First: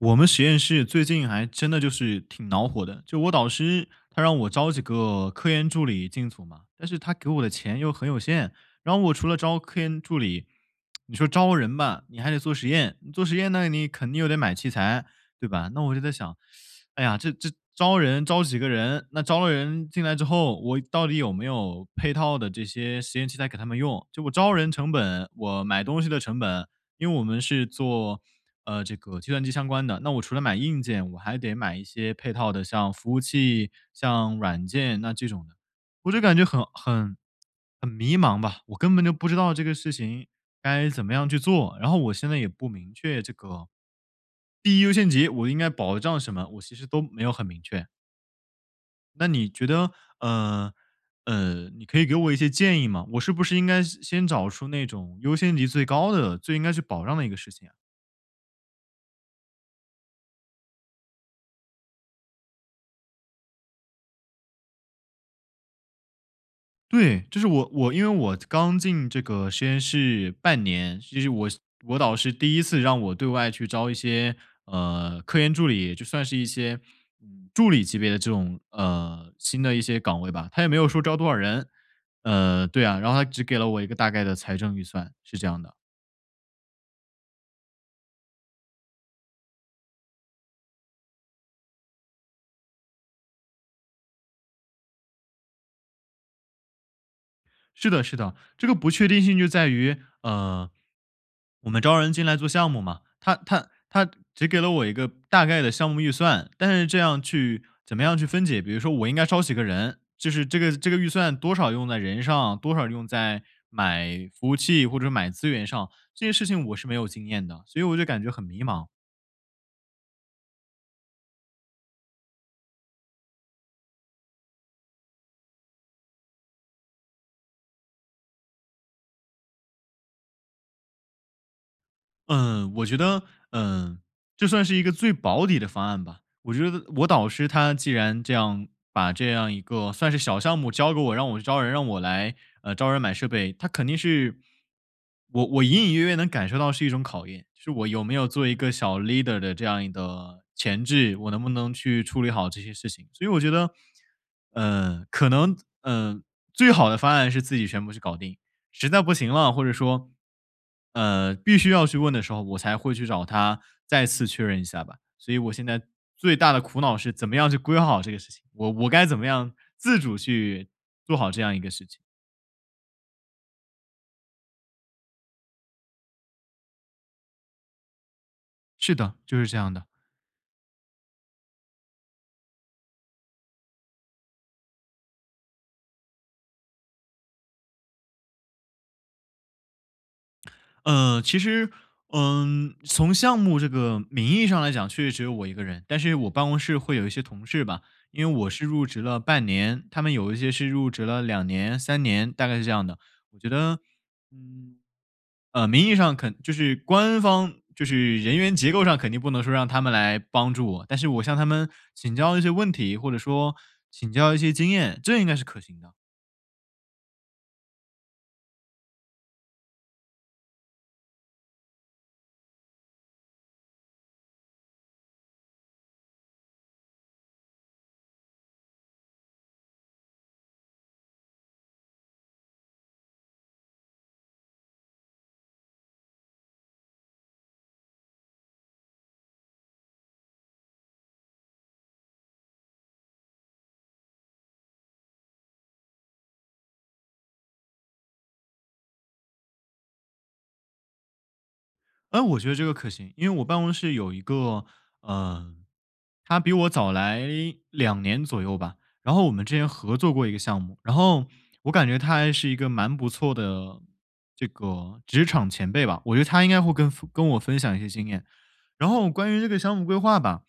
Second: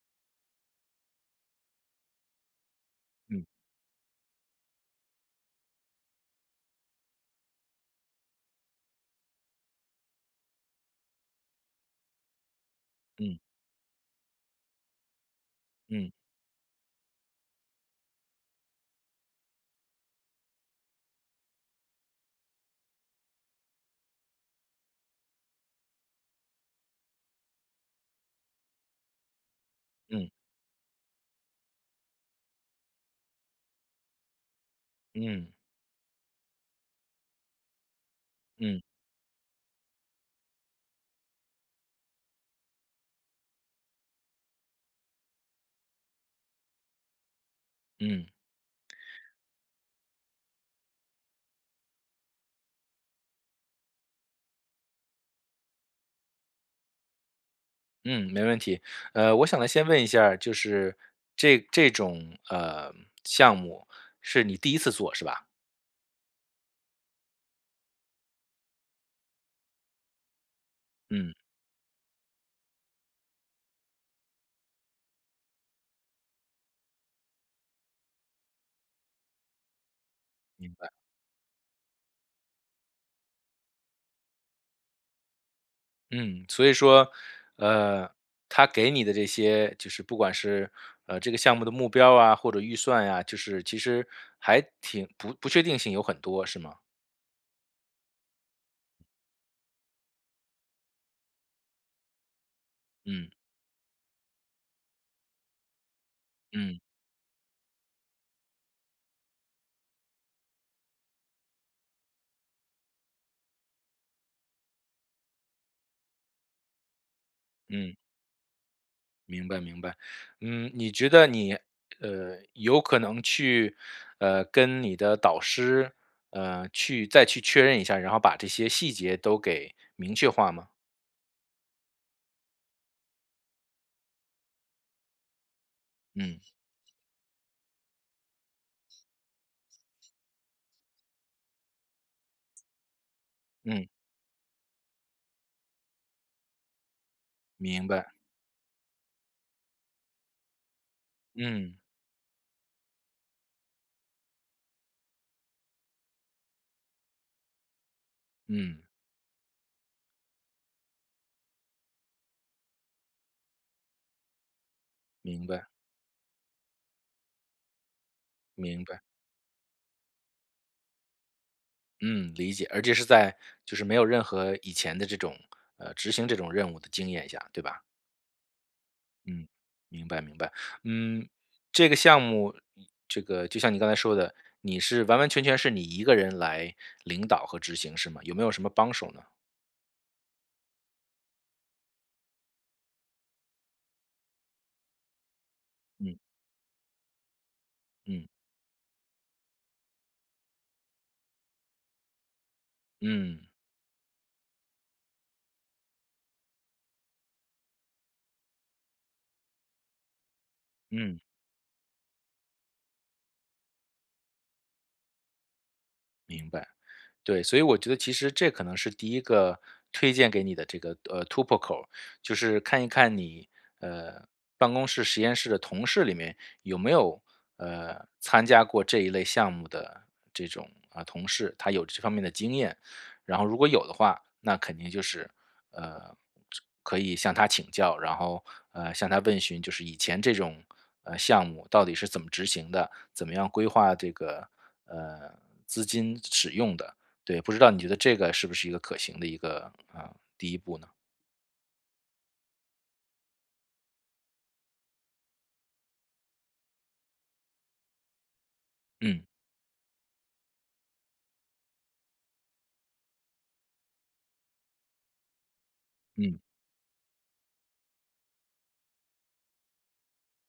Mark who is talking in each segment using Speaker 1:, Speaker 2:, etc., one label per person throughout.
Speaker 1: 我们实验室最近还真的就是挺恼火的，就我
Speaker 2: 嗯。
Speaker 1: 导师他让我招几个科研助理进组嘛，但是他给我的钱又很有限，然后我除了招科研助理 你说招人吧，你还得做实验，你做实
Speaker 2: 嗯。
Speaker 1: 验呢，你肯定又得买器材，对吧？那我就在
Speaker 2: 嗯。
Speaker 1: 想，哎呀，这这招人，招几个人？那招了人进来之后，我到底有没有配套的这些实验器材给他们用？就我招人成本，我买东西的成本因为我们是做，呃这个计算机相关的，那我
Speaker 2: 嗯。
Speaker 1: 除了买硬件我还得买一些配套的像服务器、像软件那这
Speaker 2: 嗯。
Speaker 1: 种的，我就感觉很很很迷茫吧，我
Speaker 2: 嗯。
Speaker 1: 根本就不知道这个事情该怎么样去做，然后我现在也不明确这个，第一优先级，我应该保障什么，我其实都没有很明确。
Speaker 2: 嗯。
Speaker 1: 那你觉得，呃，呃，你可以给我一些建议吗？我是不是应该先先找出那种优先级最高的，最应该去保障的一个事情啊。
Speaker 2: 嗯，没问题，呃，我想先问一下儿，就是这这种，呃，项目是你第1次做是吧？
Speaker 1: 对，就是我我因为我刚进这个实验室半年，这是
Speaker 2: 嗯。
Speaker 1: 我我导师第1次让我对外去招一些，呃，科研助理，就算是一些助理级别的这种，呃新的一些岗位吧。他也
Speaker 2: 明
Speaker 1: 没有
Speaker 2: 白。
Speaker 1: 说招多少人。呃，对啊，然后他只给了我一个大概的财政预算，是这样的。
Speaker 2: 嗯。所以说，呃，他给你的这些就是不管是，呃这个项目的目标啊或者预算啊，就是其实还挺不不确定性有很多是吗？
Speaker 1: 是的是的，这个不确定性就在于，呃，我们招人进来做项目嘛，
Speaker 2: 嗯。
Speaker 1: 他他他只给了我一个大概的项目预算。但
Speaker 2: 嗯。
Speaker 1: 是这样去怎么样去分解，比如说我应该招几个人，就是这个这个预算多少用在人上，多少用在买服务器或者买资源上，这些事情我是没有经验的，所以
Speaker 2: 嗯。
Speaker 1: 我就感觉很迷茫。
Speaker 2: 明白明白。嗯，你觉得你呃，有可能去，呃，跟你的导师，呃，去再去确认一下，然后把这些细节都给明确化吗？
Speaker 1: 嗯，我觉得，呃这算是一个最保底的方案吧。
Speaker 2: 嗯。
Speaker 1: 我觉得我导师他既然这样把这样一个算是小项目交给我，让我去招人，让我来，呃，招人买设备，他
Speaker 2: 嗯。
Speaker 1: 肯定是我我隐隐约约能感受到是一种考验，就是
Speaker 2: 明
Speaker 1: 我有
Speaker 2: 白。
Speaker 1: 没有做一个小 leader 的这样一个潜质，我能不能
Speaker 2: 嗯。
Speaker 1: 去处理好这些事情。所以我觉得，呃可能，呃最好的方案是自己全部去搞定，
Speaker 2: 嗯。
Speaker 1: 实在不行了，或者说，呃必须要去问的时候，我才会去找他再次确认一下吧，所以
Speaker 2: 明
Speaker 1: 我现
Speaker 2: 白。
Speaker 1: 在最大的苦恼是怎么样去规划好这个事情，我
Speaker 2: 明
Speaker 1: 我
Speaker 2: 白。
Speaker 1: 该怎么样自主去做好这样一个事情。
Speaker 2: 嗯，理解，而且是在就是没有任何以前的这种，呃执行这种任务的经验下，对吧？
Speaker 1: 是的，就
Speaker 2: 嗯，
Speaker 1: 是这样的。
Speaker 2: 明白明白，嗯这个项目，这个就像你刚才说的，你是完完全全是你一个人来领导和执行是吗？有没有什么帮手呢？
Speaker 1: 呃，其实，嗯从项目这个名义上来讲，确实只有我一个人，但是
Speaker 2: 嗯。
Speaker 1: 我办公室会有一些同事吧，因
Speaker 2: 嗯。
Speaker 1: 为我是入职了半年，他们有一些是入职了2年3年，大概是这样的，我
Speaker 2: 嗯。
Speaker 1: 觉得，嗯，呃，名义上肯就是官方就是人员结构上肯定不能说让他们来帮助我，但是
Speaker 2: 嗯。
Speaker 1: 我向他们请教一些问题，或者说请教一些经验，这应该是可行的。
Speaker 2: 明白。对，所以我觉得其实这可能是第一个推荐给你的这个，呃，突破口，就是看一看你，呃，办公室、实验室的同事里面有没有，呃，参加过这一类项目的这种，啊，同事，他有这方面的经验。然后如果有的话，那肯定就是，呃，就可以向他请教，然后，呃，向他问询就是以前这种，呃，项目到底是怎么执行的，怎么样规划这个，呃，资金使用的，对。不知道你觉得这个是不是一个可行的一个，啊，第一步呢？
Speaker 1: 呃，我觉得这个可行，因为我办公室有一个，呃他比我早来2年左右吧，然
Speaker 2: 嗯。
Speaker 1: 后我们之前合作过一个项目，然后我感觉他还是一个蛮不错的这个职场前辈吧，我觉得
Speaker 2: 嗯。
Speaker 1: 他应该会跟跟我分享一些经验。然后关于这个项目规划吧，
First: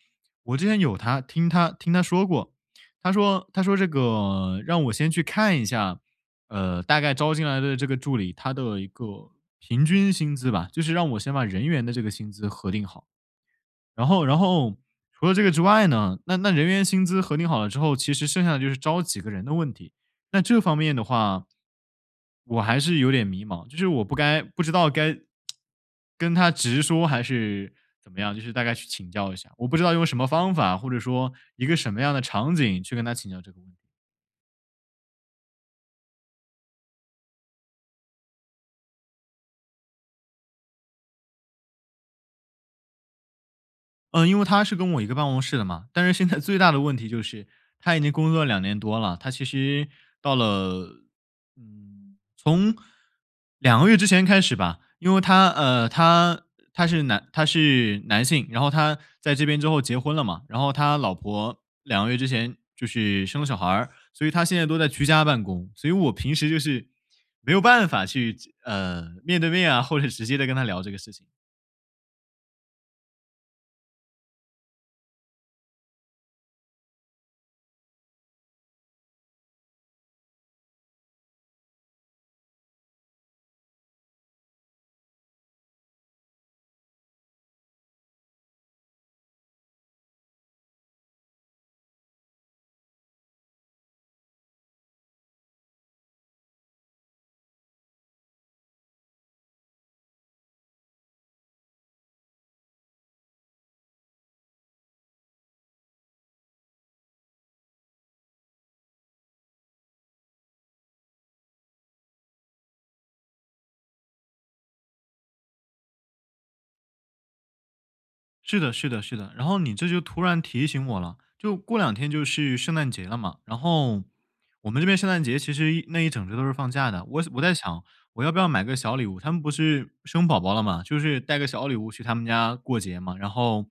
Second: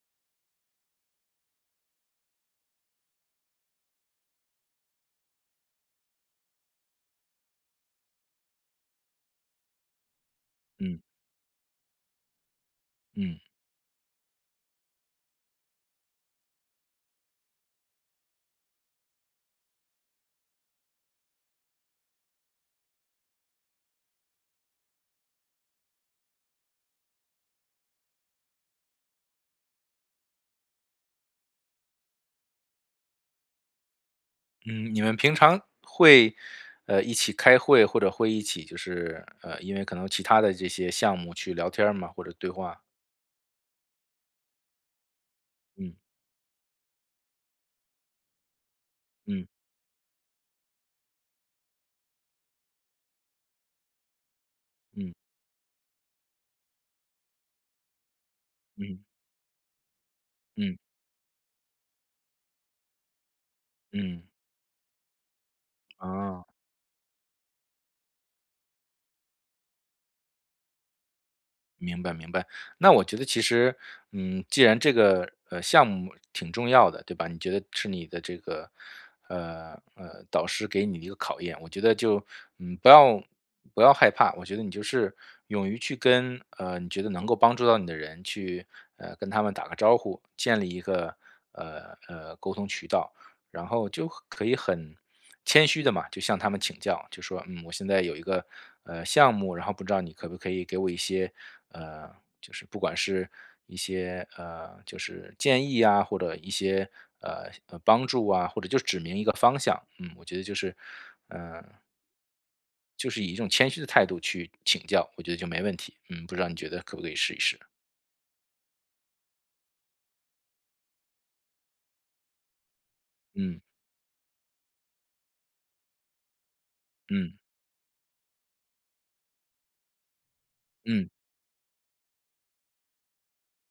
Speaker 1: 我之前有他听他听他说过，他说他说这个让我先去看一下，呃，大概招进来的这个助理，他的一个平均薪资吧，就是
Speaker 2: 嗯。
Speaker 1: 让我先把人员的这个薪资核定好。
Speaker 2: 嗯。
Speaker 1: 然后然后，除了这个之外呢，那那人员薪资核定好了之后，其实剩下的就是招几个人的问题，那这方面的话我还是有点迷茫，就是我不该不知道该 跟他直说还是怎么样，就是大概去请教一下，我不知道用什么方法，或者说一个什么样的场景去跟他请教这个问题。
Speaker 2: 嗯，你们平常会，呃，一起开会，或者会一起就是呃，因为可能其他的这些项目去聊天吗，或者对话？
Speaker 1: 嗯，因为他是跟我一个办公室的嘛。
Speaker 2: 嗯。
Speaker 1: 但是现在最大的问题就是他已经工作了2年多了，他
Speaker 2: 嗯。
Speaker 1: 其实到了嗯，从2个月之前开始吧，
Speaker 2: 嗯。
Speaker 1: 因为他呃，他他是男他是男性，然后他
Speaker 2: 嗯。
Speaker 1: 在这边之后结婚了嘛。然后
Speaker 2: 嗯。
Speaker 1: 他老婆2个月之前就是生小孩儿，所
Speaker 2: 嗯。
Speaker 1: 以他现在都在居家办公。所以我平
Speaker 2: 啊。
Speaker 1: 时就是没有办法去这呃，面对面啊，或者直接地跟他聊这个事情。
Speaker 2: 明白明白。那我觉得其实，嗯既然这个，呃，项目挺重要的，对吧？你觉得是你的这个，呃呃，导师给你的一个考验。我觉得就，嗯，不要不要害怕，我觉得你就是勇于去跟呃，你觉得能够帮助到你的人去，呃，跟他们打个招呼建立一个，呃呃沟通渠道。然后就可以很谦虚地嘛，就向他们请教，就说：”嗯，我现在有一个，呃，项目，然后不知道你可不可以给我一些，呃就是不管是一些，呃，就是建议啊，或者一些，呃呃，帮助啊，或者就指明一个方向。“嗯，我觉得就是，呃就是以一种谦虚的态度去请教，我觉得就没问题。嗯，不知道你觉得可不可以试一试？
Speaker 1: 是的是的是的，然后你这就突然提醒我了，就过两天就是圣诞节了嘛，然
Speaker 2: 嗯。
Speaker 1: 后我们这边圣诞节其实一那一整周都是放假的。我想
Speaker 2: 嗯。
Speaker 1: 我在想我要不要买个小礼物？他们不是生宝宝了嘛，就
Speaker 2: 嗯。
Speaker 1: 是带个小礼物去他们家过节嘛。然后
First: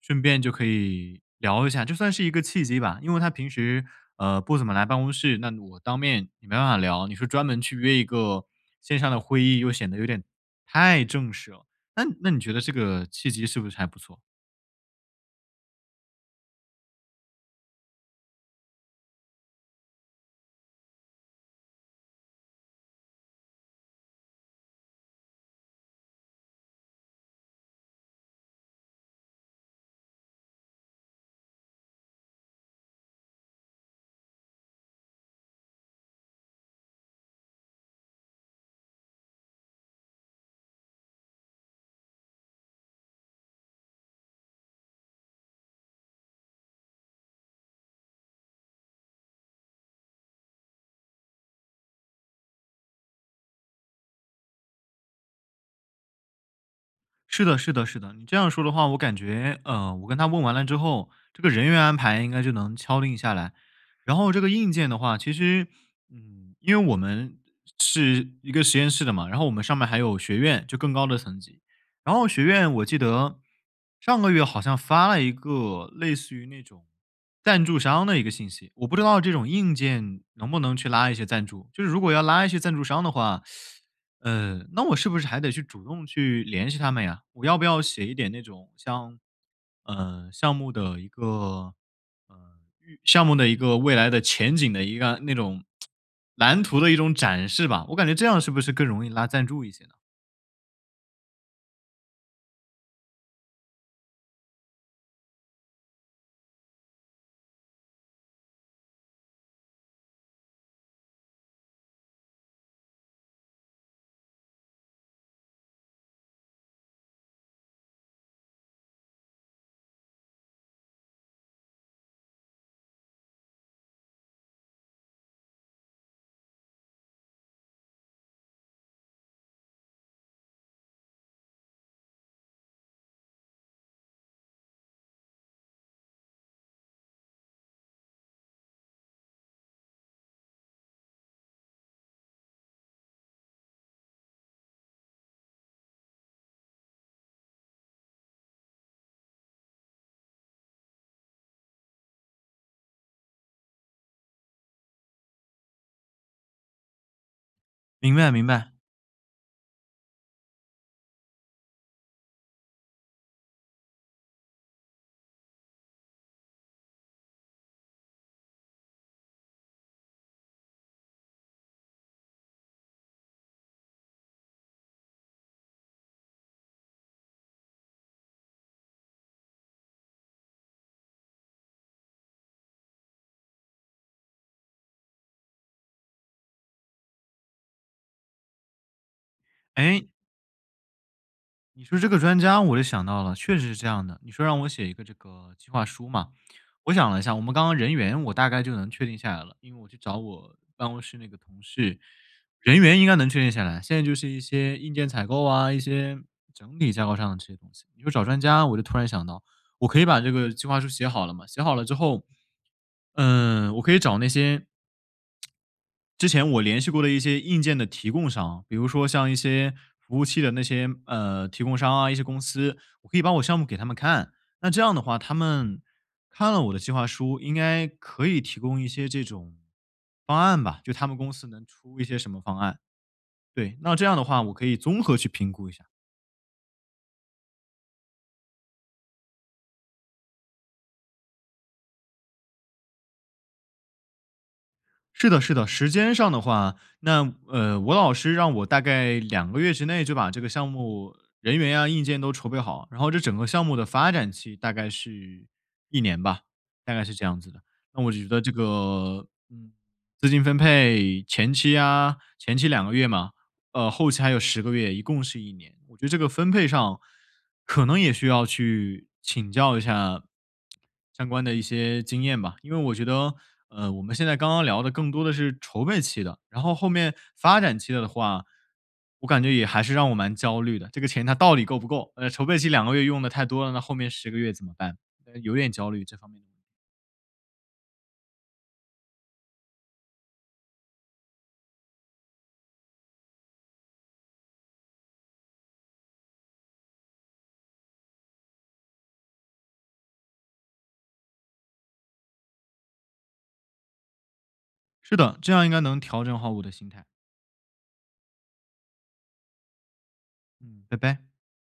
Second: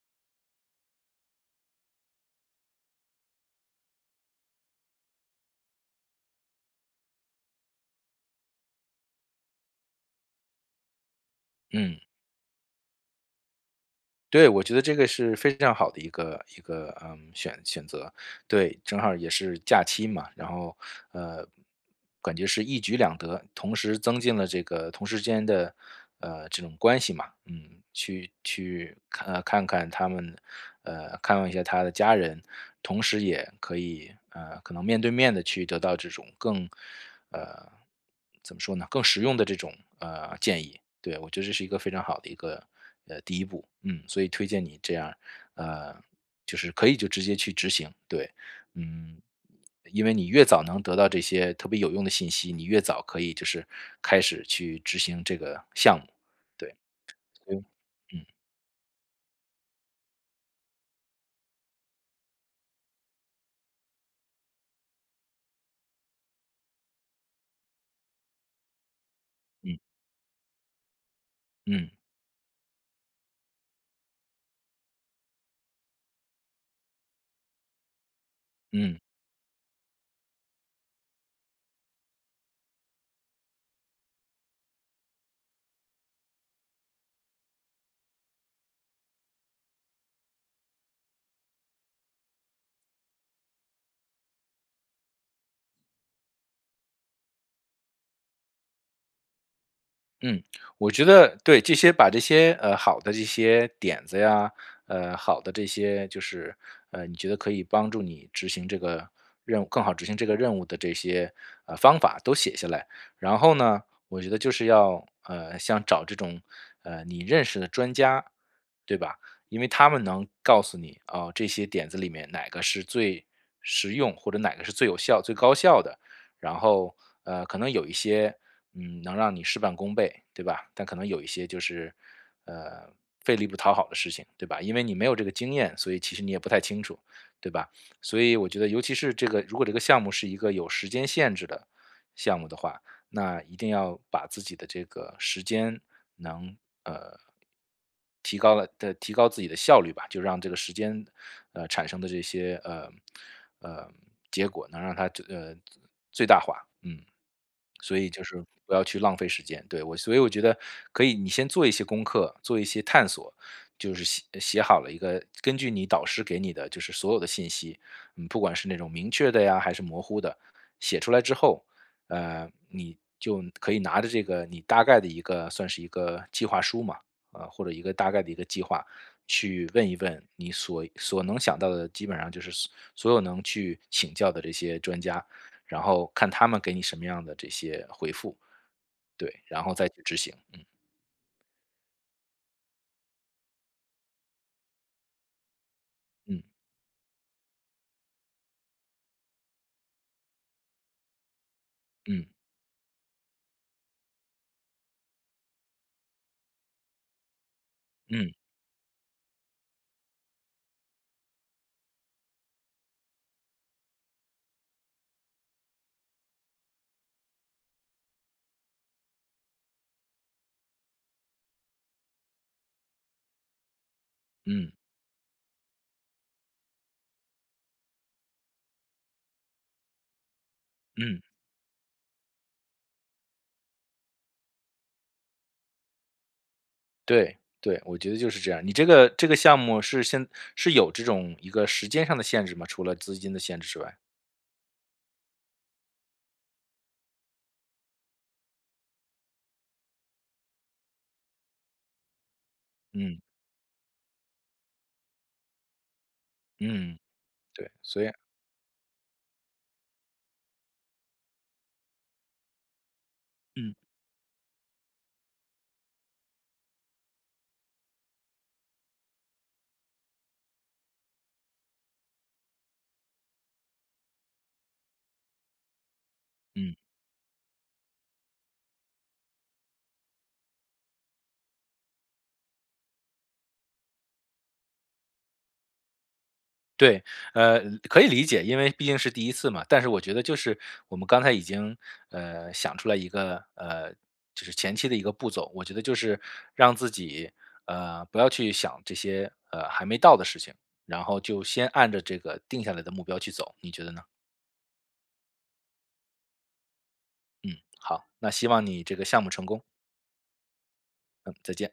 Speaker 1: 顺便就可以聊一下，就算是一个契机吧，因为他平时，呃，不怎么来办公室，那我当面没办法聊。你说专门去约一个线上的会议，又显得有点太正式了，
Speaker 2: 嗯。
Speaker 1: 那那你觉得这个契机是不是还不错？
Speaker 2: 对，我觉得这个是非常好的一个一个，呃，选选择。对，正好也是假期嘛，然后，呃，感觉是一举两得。同时增进了这个同事之间的，呃，这种关系嘛，嗯，去去看呃，看看他们呃，看望一下他的家人，同时也可以呃，可能面对面地去得到这种更呃，怎么说呢，更实用的这种，呃，建议，对。我觉得这是一个非常好的一个，呃，第一步。嗯，所以推荐你这样，呃，就是可以就直接去执行，对，嗯。因为你越早能得到这些特别有用的信息，你越早可以就是开始去执行这个项目，对。
Speaker 1: 是 的是的是的，你
Speaker 2: 嗯。
Speaker 1: 这样说的话，我感觉呃，我跟他问完了之后，这个人员安排应该就能敲定下来。然后这个硬件的话，其实嗯，因为我们是一个实验室的嘛，然后我们上
Speaker 2: 嗯。
Speaker 1: 面儿还有学院，就更高的层级。
Speaker 2: 嗯。
Speaker 1: 然后学院我记得上个月好像发了一个类似于那种赞助商的一个信息，我不
Speaker 2: 嗯。
Speaker 1: 知道这种硬件能不能去拉一些赞助。就是如果要拉一些赞助商的话，呃，那我是不是还得去主动去联系他们呀？我要不要写一点那种像，呃，项目的一个，呃，预项目的一个未来的前景的一个那种 蓝图的一种展示吧。我感觉这样是不是更容易拉赞助一些呢？
Speaker 2: 嗯，我觉得对这些把这些，呃，好的这些点子呀，呃，好的这些就是，呃，你觉得可以帮助你执行这个任务更好执行这个任务的这些，呃方法都写下来。然后呢，我觉得就是要，呃，像找这种，呃，你认识的专家，对吧？因为他们能告诉你。啊，这些点子里面哪个是最实用或者哪个是最有效、最高效的，然后，呃，可能有一些，嗯，能让你事半功倍，对吧？但可能有一些就是，呃费力不讨好的事情，对吧？因为你没有这个经验，所以其实你也不太清楚，对吧？所以我觉得尤其是这个如果这个项目是一个有时间限制的项目的话，那一定要把自己的这个时间能呃，提高了的提高自己的效率吧，就让这个时间，呃，产生的这些，呃呃，结果能让他，呃，最大化，嗯。所以
Speaker 1: 明
Speaker 2: 就
Speaker 1: 白
Speaker 2: 是
Speaker 1: 明白。
Speaker 2: 不要去浪费时间，对。所以我觉得可以你先做一些功课、做一些探索，就是写写好了一个根据你导师给你的就是所有的信息，不管是那种明确的呀，还是模糊的，写出来之后，呃你就可以拿着这个你大概的一个算是一个计划书嘛，啊，或者一个大概的一个计划，去问一问你所所能想到的基本上就是所所有能去请教的这些专家，然后看他们给你什么样的这些回复。对，然后再去
Speaker 1: 哎。
Speaker 2: 执行。嗯。
Speaker 1: 你说这个专家我就想到了，确实是这样的。你说让我写一个这个计划书嘛，
Speaker 2: 嗯。
Speaker 1: 我想了一下，我们刚刚人员我大概就能确定下来了。因为我去找我办公室那个同事，
Speaker 2: 嗯。
Speaker 1: 人员应该能确定下来，现在就是一些硬件采购啊、一些整体架构上的这些东西。你说找
Speaker 2: 嗯。
Speaker 1: 专家我就突然想到，我可以把这个计划书写好了嘛。写好了之后，嗯，我可以找那些 之前我联系过的一些硬件的提供商，比如说像一些服务器的那些，呃，提供商啊，一些公司，可以把我项目给他们看。那
Speaker 2: 嗯。
Speaker 1: 这样的话，他们看了我的计划书，应该可以提供一些这种方案吧，就他们
Speaker 2: 嗯。
Speaker 1: 公司能出一些什么方案，对。那这样的话我可以综合去评估一下。
Speaker 2: 对，对，我觉得就是这样。你这个这个项目是先是有这种一个时间上的限制吗，除了资金的限制之外？
Speaker 1: 是的是的。时间上的话，那，呃，我老师让我大概2个月之内就把这个项目人员啊、硬件都筹备好，然后这
Speaker 2: 嗯。
Speaker 1: 整个项目的发展期大概是1年吧，大
Speaker 2: 嗯，
Speaker 1: 概是这样子的。
Speaker 2: 对，
Speaker 1: 那
Speaker 2: 所以
Speaker 1: 我觉得这个，嗯，资金分配，前期啊，前期2个月嘛，
Speaker 2: 嗯。
Speaker 1: 呃，后期还有10个月，一共是1年。我觉得这个分配上可能也需要去请教一下 相关的一些经验吧。因为我觉得，呃，我们现在刚刚聊的更多的是筹备期的，然后
Speaker 2: 嗯。
Speaker 1: 后面发展期了的话，我感觉也还是让我蛮焦虑的。这个钱它到底够不够？呃，筹备期2个月用得太多了，那后面10个月怎么办？呃，有点焦虑。
Speaker 2: 对，呃，可以理解，因为毕竟是第1次嘛。但是我觉得就是，我们刚才已经，呃，想出来一个呃，就是前期的一个步骤。我觉得就是让自己，呃，不要去想这些，呃，还没到的事情，然后就先按着这个定下来的目标去走，你觉得呢？
Speaker 1: 是的，这样应该能调整好我的心态。
Speaker 2: 嗯，好，那希望你这个项目成功。
Speaker 1: 嗯，拜拜。
Speaker 2: 嗯，再见。